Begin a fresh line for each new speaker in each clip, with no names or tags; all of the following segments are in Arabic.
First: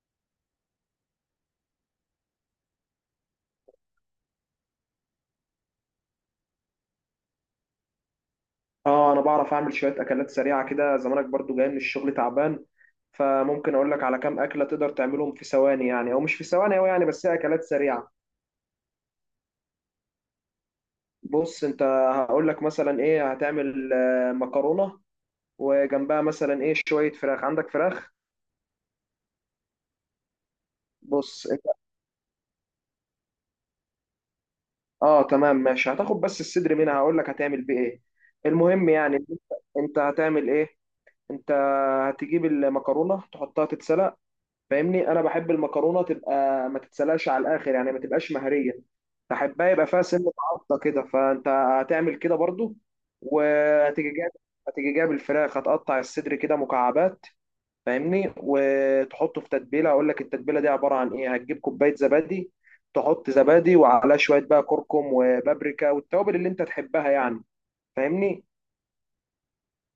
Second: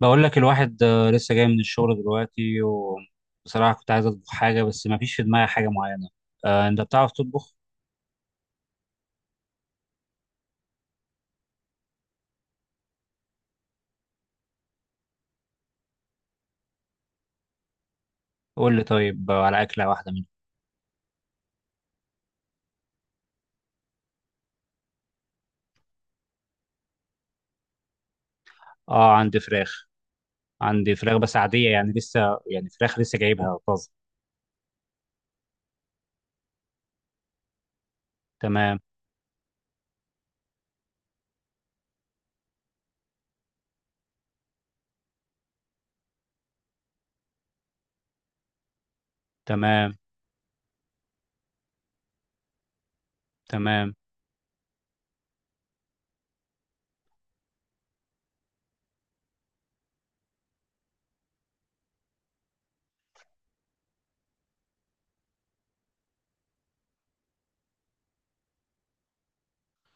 بقول لك الواحد لسه جاي من الشغل دلوقتي، وبصراحة كنت عايز أطبخ حاجة بس ما فيش في دماغي حاجة معينة. أنت بتعرف تطبخ؟
اه، انا بعرف اعمل شويه اكلات سريعه كده. زمانك برضو جاي من الشغل تعبان، فممكن اقول لك على كام اكله تقدر تعملهم في ثواني يعني، او مش في ثواني أوي يعني، بس هي اكلات سريعه.
قول لي طيب على أكلة واحدة منها.
بص انت، هقول لك مثلا ايه هتعمل. مكرونه، وجنبها مثلا ايه شويه فراخ. عندك فراخ؟
آه، عندي فراخ. عندي فراخ بس
بص انت.
عادية يعني لسه. يعني فراخ لسه جايبها طازة.
اه تمام ماشي، هتاخد بس الصدر منها، هقول لك هتعمل بيه ايه.
تمام.
المهم يعني انت، هتعمل ايه. انت هتجيب المكرونه تحطها تتسلق. فاهمني، انا بحب المكرونه تبقى ما تتسلقش على الاخر يعني، ما تبقاش مهريه. بحبها يبقى
تمام.
فيها سنه عضه كده، فانت هتعمل كده برضو.
تمام.
وهتيجي جايب هتيجي جايب الفراخ، هتقطع الصدر كده مكعبات. فاهمني، وتحطه في تتبيله. اقول لك التتبيله دي عباره عن ايه. هتجيب كوبايه زبادي، تحط زبادي وعلى شويه بقى كركم وبابريكا والتوابل اللي انت تحبها يعني. فاهمني.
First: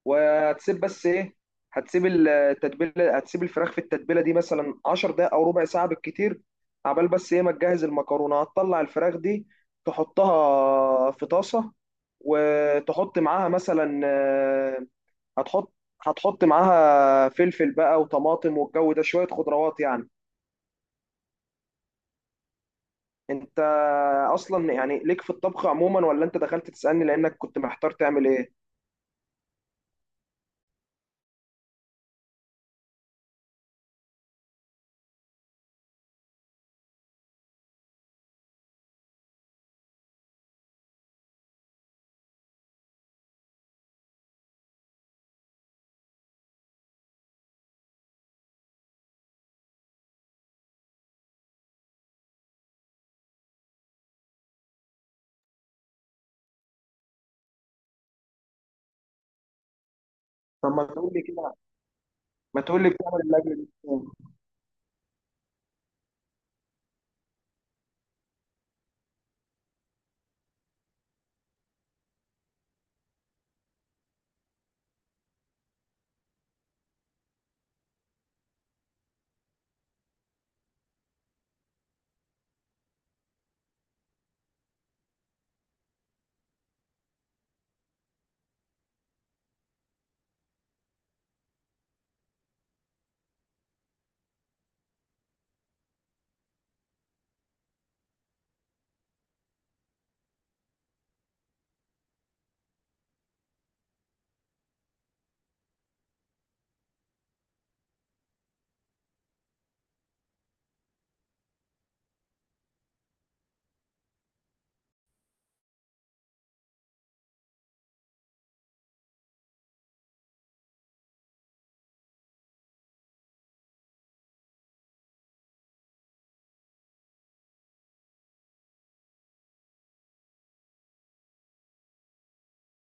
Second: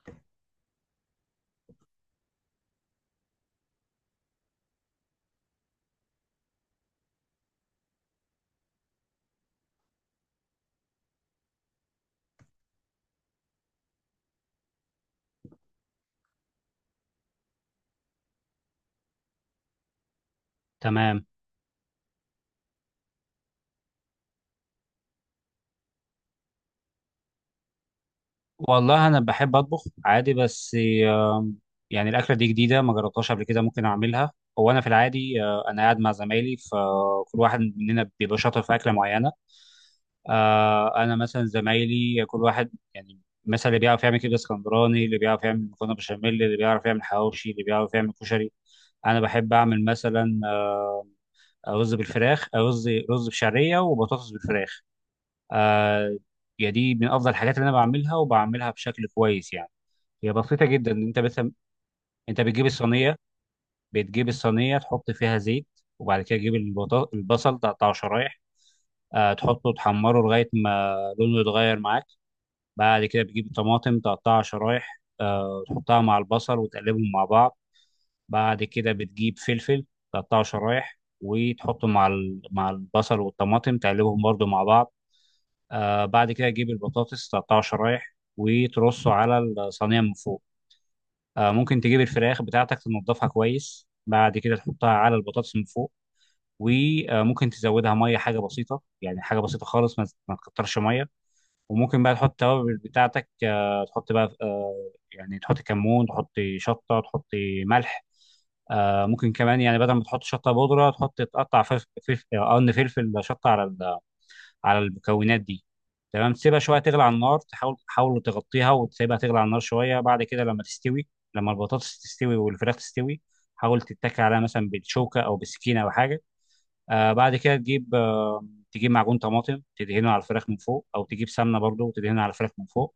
وهتسيب بس ايه هتسيب التتبيله، هتسيب الفراخ في التتبيله دي مثلا 10 دقائق او ربع ساعه بالكتير، عبال بس ايه ما تجهز المكرونه. هتطلع الفراخ دي تحطها في طاسه، وتحط معاها مثلا هتحط هتحط معاها فلفل بقى وطماطم والجو ده شويه خضروات يعني.
تمام.
انت اصلا يعني ليك في الطبخ عموما، ولا انت دخلت تسالني لانك كنت محتار تعمل ايه؟
والله أنا بحب أطبخ عادي، بس آه، يعني الأكلة دي جديدة، ما جربتهاش قبل كده، ممكن أعملها. هو أنا في العادي، أنا قاعد مع زمايلي فكل واحد مننا بيبقى شاطر في أكلة معينة. انا مثلا زمايلي كل واحد يعني، مثلا اللي بيعرف يعمل كبده اسكندراني، اللي بيعرف يعمل مكرونه بشاميل، اللي بيعرف يعمل حواوشي، اللي بيعرف يعمل كشري. انا بحب اعمل مثلا رز بالفراخ، رز بشعريه وبطاطس بالفراخ. آه يعني دي من افضل الحاجات اللي انا بعملها وبعملها بشكل كويس يعني. هي بسيطه
طب ما
جدا،
تقول
انت
لي
مثلا
كده،
انت
ما
بتجيب
تقول لي
الصينيه
بتعمل الاكل دي إزاي؟
بتجيب الصينيه تحط فيها زيت، وبعد كده تجيب البصل تقطعه شرايح. تحطه تحمره لغايه ما لونه يتغير معاك. بعد كده بتجيب طماطم تقطعها شرايح، تحطها مع البصل وتقلبهم مع بعض. بعد كده بتجيب فلفل تقطعه شرايح وتحطه مع البصل والطماطم، تقلبهم برضو مع بعض. بعد كده تجيب البطاطس تقطعه شرايح وترصه على الصينية من فوق. ممكن تجيب الفراخ بتاعتك تنضفها كويس، بعد كده تحطها على البطاطس من فوق. وممكن تزودها ميه، حاجه بسيطه يعني، حاجه بسيطه خالص، ما تكترش ميه. وممكن بقى تحط التوابل بتاعتك، تحط بقى يعني تحطي كمون، تحطي شطه، تحطي ملح. ممكن كمان يعني بدل ما تحط شطه بودره تحط تقطع فلفل، قرن فلفل شطه على المكونات دي. تمام، تسيبها شويه تغلي على النار، تحاول تغطيها وتسيبها تغلي على النار شويه، بعد كده لما تستوي، لما البطاطس تستوي والفراخ تستوي، حاول تتكي عليها مثلا بالشوكه او بالسكينه او حاجه. بعد كده تجيب معجون طماطم تدهنه على الفراخ من فوق، او تجيب سمنه برضو وتدهنها على الفراخ من فوق.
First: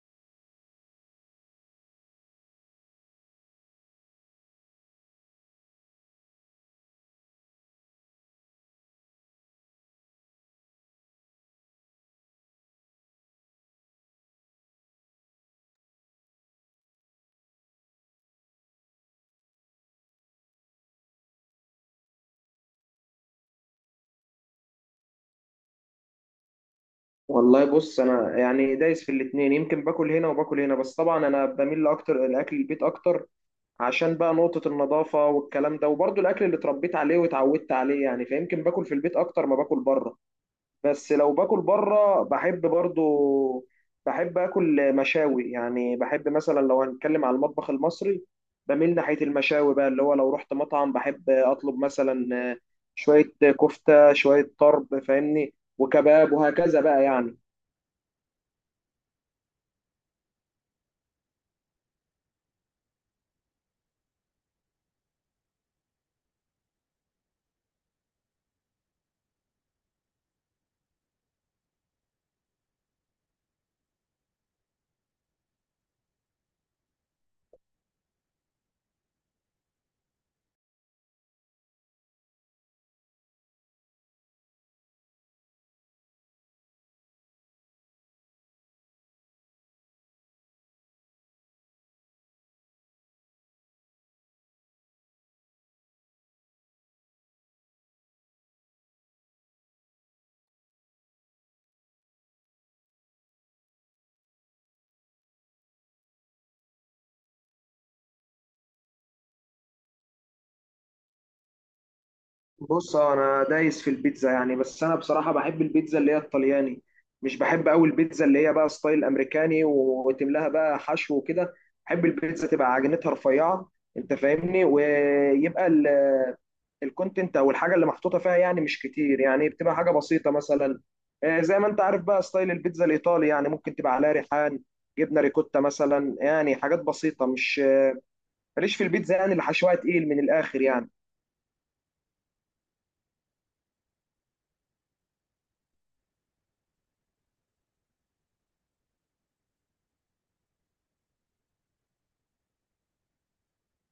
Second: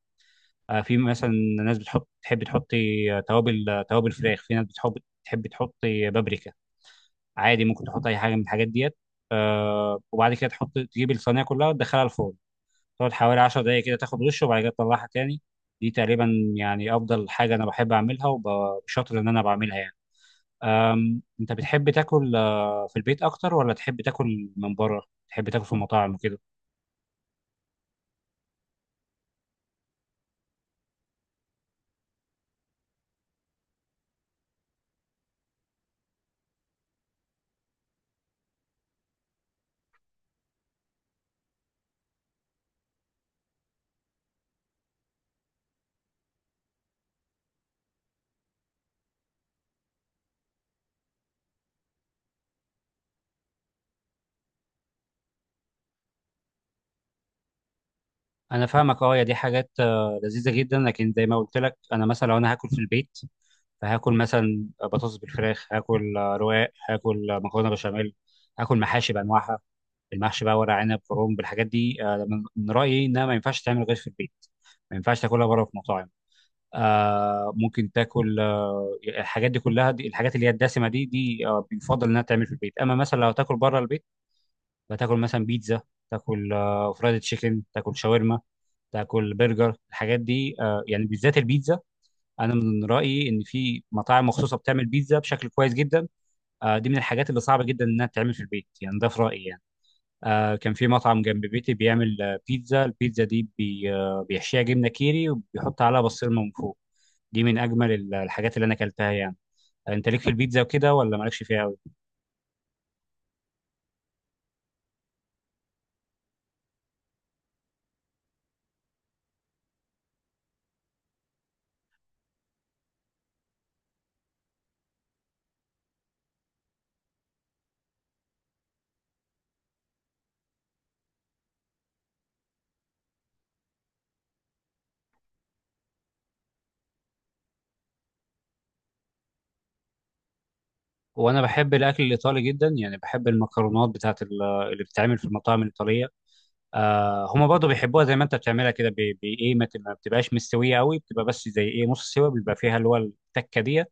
في مثلا ناس بتحط تحط توابل فراخ، في ناس بتحب تحب تحط بابريكا. عادي، ممكن تحط اي حاجه من الحاجات ديت. وبعد كده تجيب الصينيه كلها وتدخلها الفرن، تقعد حوالي 10 دقائق كده تاخد وش، وبعد كده تطلعها تاني. دي تقريبا يعني افضل حاجه انا بحب اعملها وبشاطر ان انا بعملها يعني. انت بتحب تاكل في البيت اكتر ولا تحب تاكل من بره؟ تحب تاكل في المطاعم وكده؟
والله بص، انا يعني دايس في الاتنين. يمكن باكل هنا وباكل هنا، بس طبعا انا بميل اكتر لاكل البيت اكتر، عشان بقى نقطة النظافة والكلام ده، وبرضه الاكل اللي اتربيت عليه واتعودت عليه يعني، فيمكن باكل في البيت اكتر ما باكل بره. بس لو باكل بره بحب برضه، بحب اكل مشاوي يعني. بحب مثلا لو هنتكلم على المطبخ المصري، بميل ناحية المشاوي بقى، اللي هو لو رحت مطعم بحب اطلب مثلا شوية كفتة، شوية طرب، فاهمني، وكباب، وهكذا بقى يعني.
انا فاهمك. اه، يا دي حاجات لذيذه جدا، لكن زي ما قلت لك انا مثلا لو انا هاكل في البيت، فهاكل مثلا بطاطس بالفراخ، هاكل رواق، هاكل مكرونه بشاميل، هاكل محاشي بانواعها. المحشي بقى ورق عنب كرنب الحاجات دي، من رايي انها ما ينفعش تعمل غير في البيت، ما ينفعش تاكلها بره في مطاعم. ممكن تاكل الحاجات دي كلها، دي الحاجات اللي هي الدسمه، دي بيفضل انها تعمل في البيت. اما مثلا لو تاكل بره البيت فتاكل مثلا بيتزا، تاكل فرايد تشيكن، تاكل شاورما، تاكل برجر، الحاجات دي يعني بالذات البيتزا. انا من رايي ان في مطاعم مخصوصه بتعمل بيتزا بشكل كويس جدا. دي من الحاجات اللي صعبه جدا انها تتعمل في البيت، يعني ده في رايي يعني. كان في مطعم جنب بيتي بيعمل بيتزا، دي بي آه، بيحشيها جبنه كيري وبيحط عليها بسطرمه من فوق. دي من اجمل الحاجات اللي انا اكلتها يعني. انت ليك في البيتزا وكده ولا مالكش فيها قوي؟
بص، انا دايس في البيتزا يعني. بس انا بصراحه بحب البيتزا اللي هي الطلياني، مش بحب قوي البيتزا اللي هي بقى ستايل امريكاني وتملاها بقى حشو وكده. بحب البيتزا تبقى عجينتها رفيعه، انت فاهمني، ويبقى الكونتنت او الحاجه اللي محطوطه فيها يعني مش كتير يعني. بتبقى حاجه بسيطه مثلا، زي ما انت عارف بقى ستايل البيتزا الايطالي يعني، ممكن تبقى عليها ريحان، جبنه ريكوتا مثلا يعني، حاجات بسيطه. مش ماليش في البيتزا يعني اللي حشوها تقيل من الاخر يعني.
وانا بحب الاكل الايطالي جدا، يعني بحب المكرونات بتاعت اللي بتتعمل في المطاعم الايطاليه. هما برضه بيحبوها زي ما انت بتعملها كده، ايه، ما بتبقاش مستويه قوي، بتبقى بس زي ايه نص سوا، بيبقى فيها اللي هو التكه دي.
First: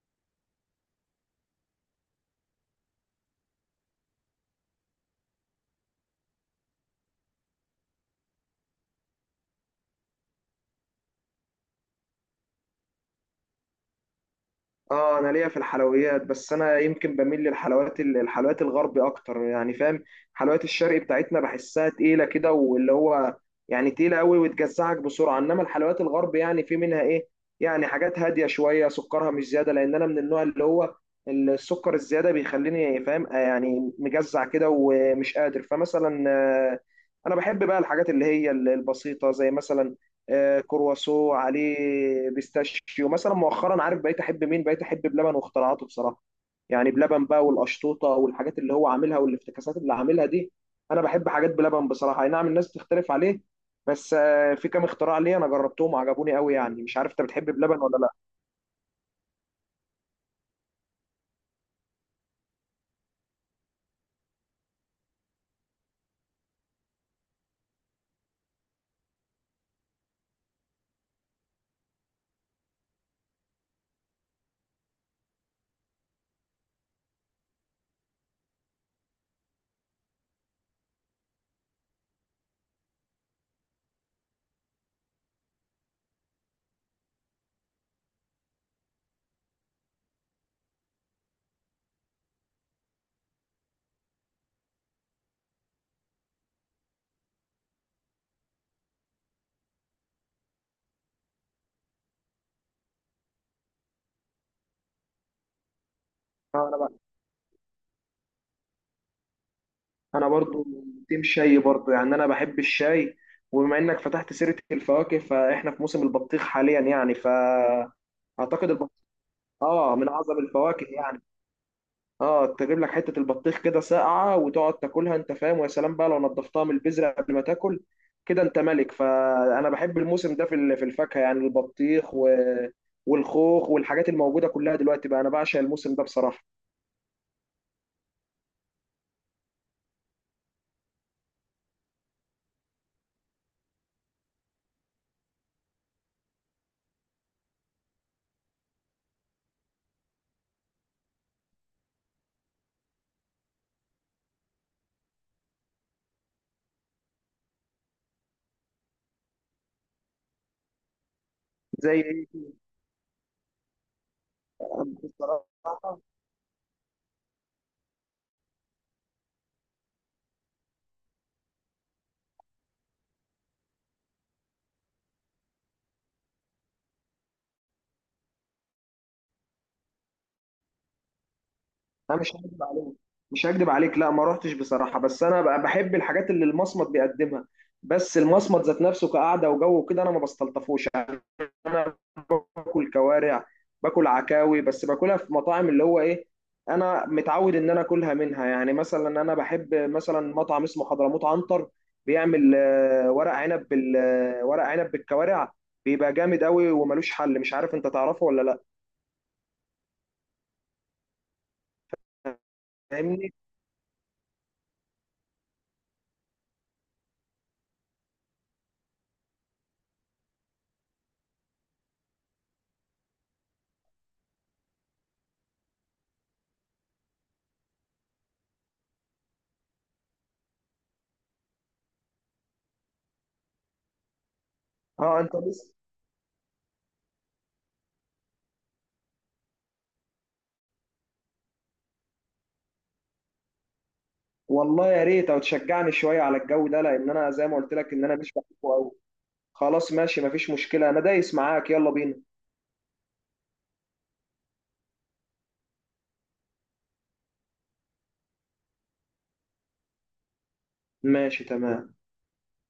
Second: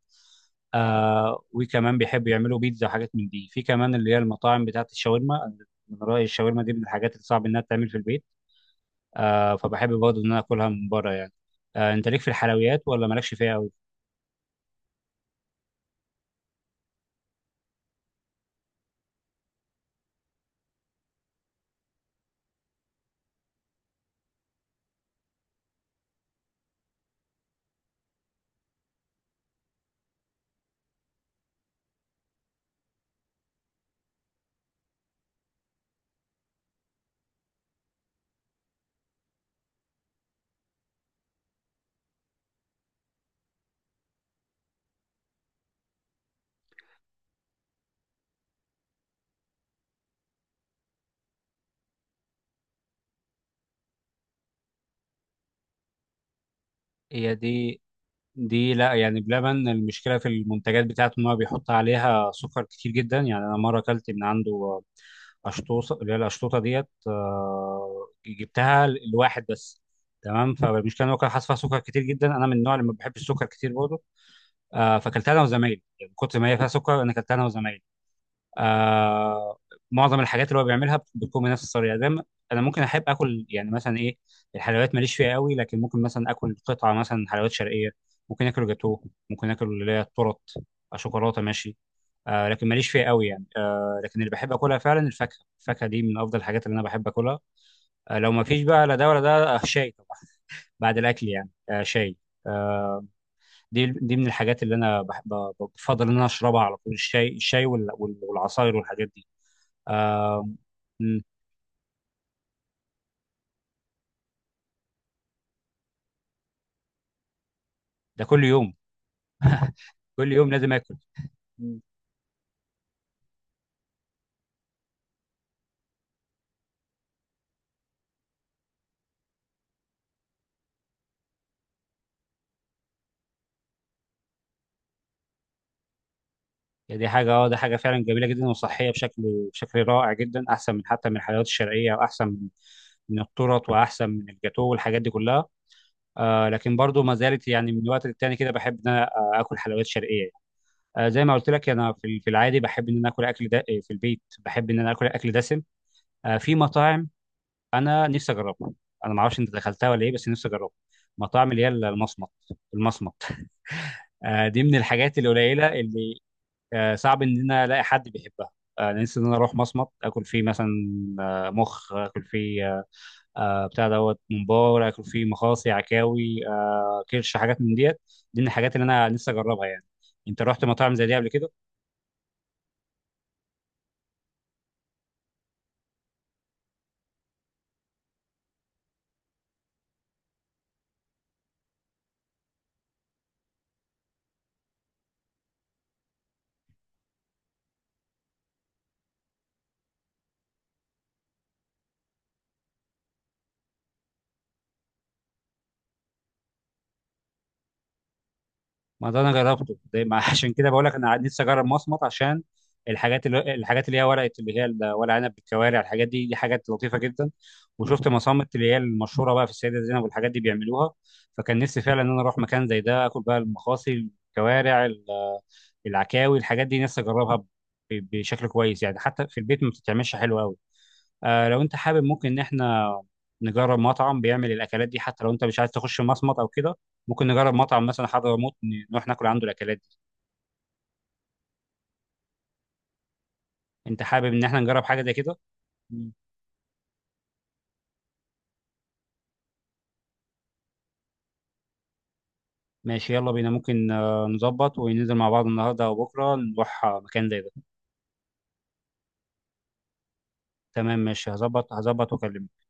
وكمان بيحبوا يعملوا بيتزا وحاجات من دي، في كمان اللي هي المطاعم بتاعت الشاورما. أنا من رايي الشاورما دي من الحاجات اللي صعب انها تتعمل في البيت، فبحب برضه ان انا اكلها من بره يعني. انت ليك في الحلويات ولا مالكش فيها قوي؟
اه انا ليا في الحلويات، بس انا يمكن بميل للحلويات، الحلويات الغربي اكتر يعني. فاهم، حلويات الشرق بتاعتنا بحسها تقيله كده، واللي هو يعني تقيله قوي وتجزعك بسرعه. انما الحلويات الغرب يعني، في منها ايه يعني، حاجات هاديه شويه سكرها مش زياده، لان انا من النوع اللي هو السكر الزياده بيخليني فاهم، يعني مجزع كده ومش قادر. فمثلا انا بحب بقى الحاجات اللي هي البسيطه، زي مثلا كرواسو عليه بيستاشيو مثلا. مؤخرا عارف بقيت احب مين؟ بقيت احب بلبن واختراعاته بصراحه يعني. بلبن بقى، والقشطوطه والحاجات اللي هو عاملها، والافتكاسات اللي عاملها دي. انا بحب حاجات بلبن بصراحه. اي نعم الناس بتختلف عليه، بس في كام اختراع ليه انا جربتهم وعجبوني قوي يعني. مش عارف انت
هي
بتحب بلبن
دي،
ولا لا.
لا، يعني بلبن المشكله في المنتجات بتاعته ان هو بيحط عليها سكر كتير جدا، يعني انا مره اكلت من عنده اشطوطه، اللي هي الاشطوطه ديت، جبتها لواحد بس. تمام، فالمشكله ان هو كان حاطط فيها سكر كتير جدا، انا من النوع اللي ما بحبش السكر كتير برضه. فاكلتها انا وزمايلي، يعني كنت ما هي فيها سكر، انا اكلتها انا وزمايلي. آه معظم الحاجات اللي هو بيعملها بتكون بنفس الطريقه زي ما- انا ممكن احب اكل يعني مثلا ايه. الحلويات ماليش فيها قوي، لكن ممكن مثلا اكل قطعه مثلا حلويات شرقيه، ممكن اكل جاتوه، ممكن اكل اللي هي التورت، شوكولاته ماشي. لكن ماليش فيها قوي يعني، لكن اللي بحب اكلها فعلا الفاكهه. الفاكهه دي من افضل الحاجات اللي انا بحب اكلها. لو ما فيش بقى لا ده ولا ده، شاي طبعا، بعد الاكل يعني. شاي. آه، دي من الحاجات اللي انا بحب بفضل ان انا اشربها على طول، الشاي، والعصاير والحاجات دي.
انا
آم،
برضو
مم،
تيم شاي برضو يعني، انا بحب الشاي. وبما انك فتحت سيره الفواكه فاحنا في موسم البطيخ حاليا يعني، ف
ده كل
اعتقد
يوم.
البطيخ اه من
كل
اعظم
يوم لازم
الفواكه
اكل.
يعني.
مم.
اه تجيب لك حته البطيخ كده ساقعه وتقعد تاكلها انت فاهم، ويا سلام بقى لو نضفتها من البذره قبل ما تاكل كده، انت ملك. فانا بحب الموسم ده في في الفاكهه يعني، البطيخ والخوخ والحاجات الموجوده كلها دلوقتي بقى. انا بعشق الموسم ده بصراحه.
يعني دي حاجه، ده حاجه فعلا جميله جدا، وصحيه بشكل رائع جدا، احسن من حتى من الحلويات الشرقيه، واحسن من من التورت، واحسن من الجاتو والحاجات دي كلها. لكن برضو ما زالت يعني من وقت للتاني كده بحب ان انا اكل حلويات شرقيه. زي ما قلت لك انا في العادي بحب ان انا اكل اكل دا في البيت، بحب ان انا اكل اكل دسم. في مطاعم انا نفسي اجربها، انا ما اعرفش انت دخلتها ولا ايه بس نفسي اجربها، مطاعم اللي هي
زي
المصمت.
ايه؟
المصمت، دي من الحاجات
بصراحه
القليله اللي صعب ان انا الاقي حد بيحبها. انا نفسي ان انا اروح مصمت اكل فيه، مثلا مخ، اكل فيه بتاع دوت ممبار، اكل فيه مخاصي عكاوي كرش، حاجات من ديت. دي من الحاجات اللي انا نفسي اجربها يعني. انت رحت مطاعم زي دي قبل كده؟
انا مش هكدب عليك، مش هكدب عليك، لا ما رحتش بصراحه. بس انا بقى بحب الحاجات اللي المصمت بيقدمها، بس المصمت ذات نفسه كقعده وجو وكده انا ما بستلطفوش. انا باكل كوارع، باكل عكاوي، بس باكلها في مطاعم اللي هو ايه. انا متعود ان انا اكلها منها يعني. مثلا انا بحب مثلا مطعم اسمه حضرموت عنتر، بيعمل ورق عنب بال آه، ورق عنب بالكوارع. بيبقى جامد قوي وملوش حل. مش عارف انت تعرفه ولا لا.
ما ده انا جربته، ده ما عشان كده بقول لك انا نفسي اجرب مصمت، عشان الحاجات
فاهمني،
اللي هي ورقه، اللي هي ورق عنب بالكوارع، الحاجات دي حاجات لطيفه جدا. وشفت مصامت اللي هي المشهوره بقى في السيده زينب والحاجات دي بيعملوها، فكان نفسي فعلا ان انا اروح مكان زي ده اكل بقى المخاصي، الكوارع، العكاوي، الحاجات دي نفسي اجربها بشكل كويس، يعني حتى في البيت ما بتتعملش حلو قوي. لو انت حابب ممكن ان احنا نجرب مطعم بيعمل الاكلات دي،
اه
حتى لو
انت
انت مش عايز
بس.
تخش مصمت او كده. ممكن نجرب مطعم مثلا حضرموت، نروح ناكل عنده الاكلات دي. انت حابب ان احنا نجرب
والله
حاجه
يا
زي
ريت،
كده؟
او تشجعني
مم.
شويه على الجو ده، لان انا زي ما قلت لك ان انا مش بحبه قوي. خلاص ماشي مفيش مشكله، انا دايس معاك، يلا بينا.
ماشي يلا بينا، ممكن نظبط وننزل مع بعض النهارده او بكره نروح مكان زي ده. تمام ماشي،
ماشي
هظبط
تمام.
هظبط واكلمك.